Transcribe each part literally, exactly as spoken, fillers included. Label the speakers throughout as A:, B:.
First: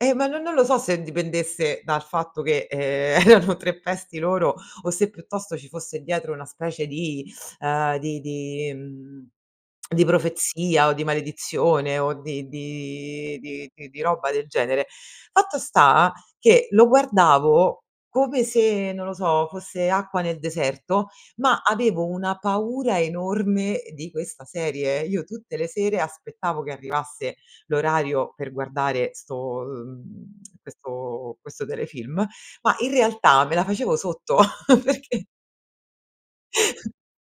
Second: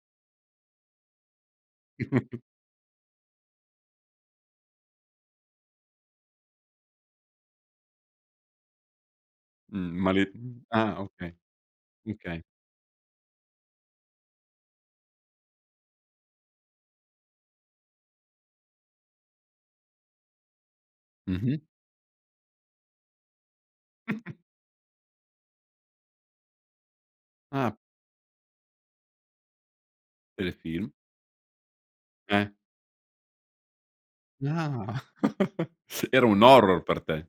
A: E ma no non lo so se dipendesse dal fatto che, ehm, erano tre pesti loro o se piuttosto ci fosse dietro una specie di ehm, di di mhmm,
B: Mh,
A: di
B: ma le mhmm,
A: profezia o
B: ah
A: di
B: okay,
A: maledizione o
B: okay.
A: di di di di roba del genere. Fatto sta che lo guardavo come se, non lo so, fosse acqua nel deserto, ma
B: Mh-mh.
A: avevo una paura enorme di questa serie. Io tutte le sere aspettavo che arrivasse
B: Ah.
A: l'orario per guardare 'sto ehm,
B: Telefilm?
A: questo questo telefilm,
B: Eh.
A: ma in realtà me la facevo sotto
B: Ah,
A: perché
B: era un horror per te.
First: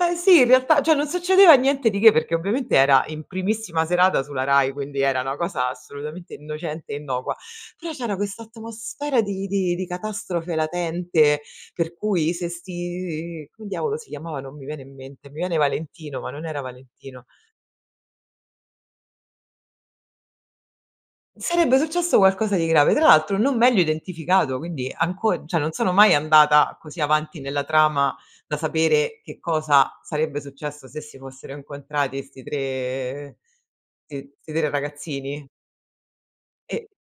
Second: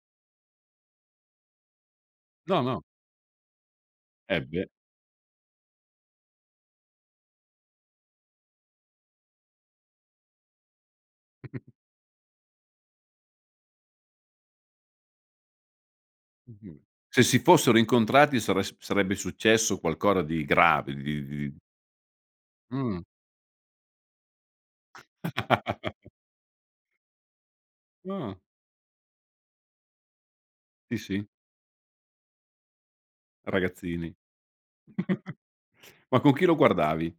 A: Ma sì, in realtà, ceh non succedeva niente di che, perché
B: No,
A: ovviamente
B: no.
A: era in primissima serata
B: Eh
A: sulla
B: beh.
A: RAI, quindi era una cosa assolutamente innocente e innocua. Però c'era questa atmosfera di di di catastrofe latente, per cui se 'sti come diavolo si chiamava? Non mi viene in mente. Mi viene Valentino, ma non era
B: Mh-mh, se
A: Valentino.
B: si fossero incontrati sares sarebbe successo qualcora di grave, di di di
A: Sarebbe successo qualcosa di grave.
B: Mh.
A: Tra l'altro non meglio identificato, quindi anco ceh non sono mai andata così avanti nella trama
B: Ah.
A: da sapere che cosa sarebbe successo
B: ì,
A: se si
B: sì.
A: fossero incontrati 'sti tre
B: Ragazzini.
A: ti 'sti tre ragazzini
B: Ma con chi lo
A: e
B: guardavi?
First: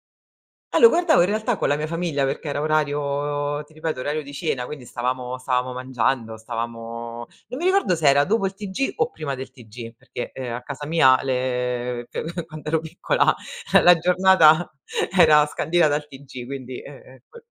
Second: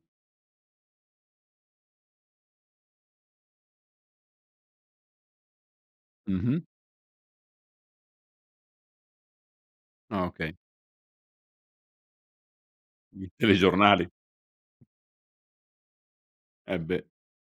A: Ah lo guardavo in realtà con la mia famiglia perché era orario ti ripeto, orario di cena, quindi stavamo stavamo mangiando,
B: Mh-mh.
A: stavamo non mi ricordo se era dopo il TG o prima del TG,
B: Ah
A: perché, ehm,
B: okay.
A: a casa mia le quando ero
B: I
A: piccola la
B: telegiornali.
A: giornata era scandita dal TG,
B: Eh
A: quindi, ehm,
B: beh.
A: ehm, quel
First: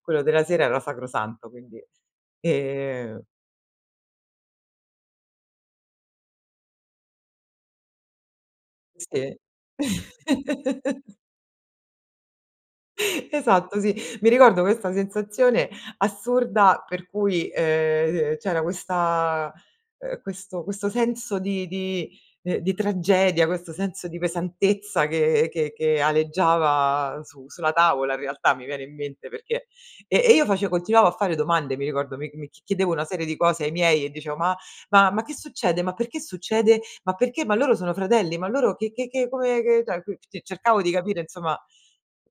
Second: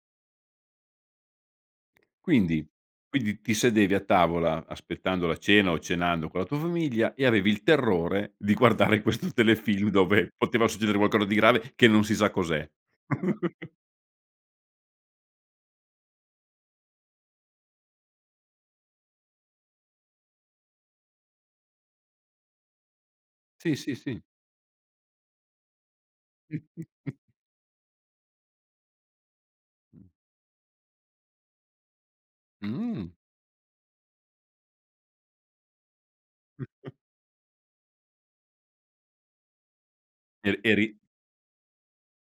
A: quello della sera era sacrosanto quindi;
B: Quindi
A: ehm
B: quindi ti sedevi a tavola aspettando la cena o cenando con la tua famiglia e avevi il terrore di guardare questo
A: Sì.
B: telefilm, dove poteva succedere qualcosa di grave che non si sa cos'è.
A: Esatto, sì. Mi ricordo questa sensazione assurda per cui, ehm, c'era questa uhm, questo questo senso di di ehm, di tragedia, questo
B: Sì, sì,
A: senso di
B: sì.
A: pesantezza che che che aleggiava su sulla tavola in realtà, mi viene in mente, perché
B: Mh.
A: e e io face continuavo a fare domande, mi ricordo, mi mi chiedevo una
B: Mh.
A: serie di cose ai miei e dicevo: "Ma ma ma che succede? Ma perché succede? Ma perché? Ma loro sono fratelli? Ma loro che che che come che" ceh [unintelligible] cioè
B: Er
A: cercavo di
B: eri
A: capire insomma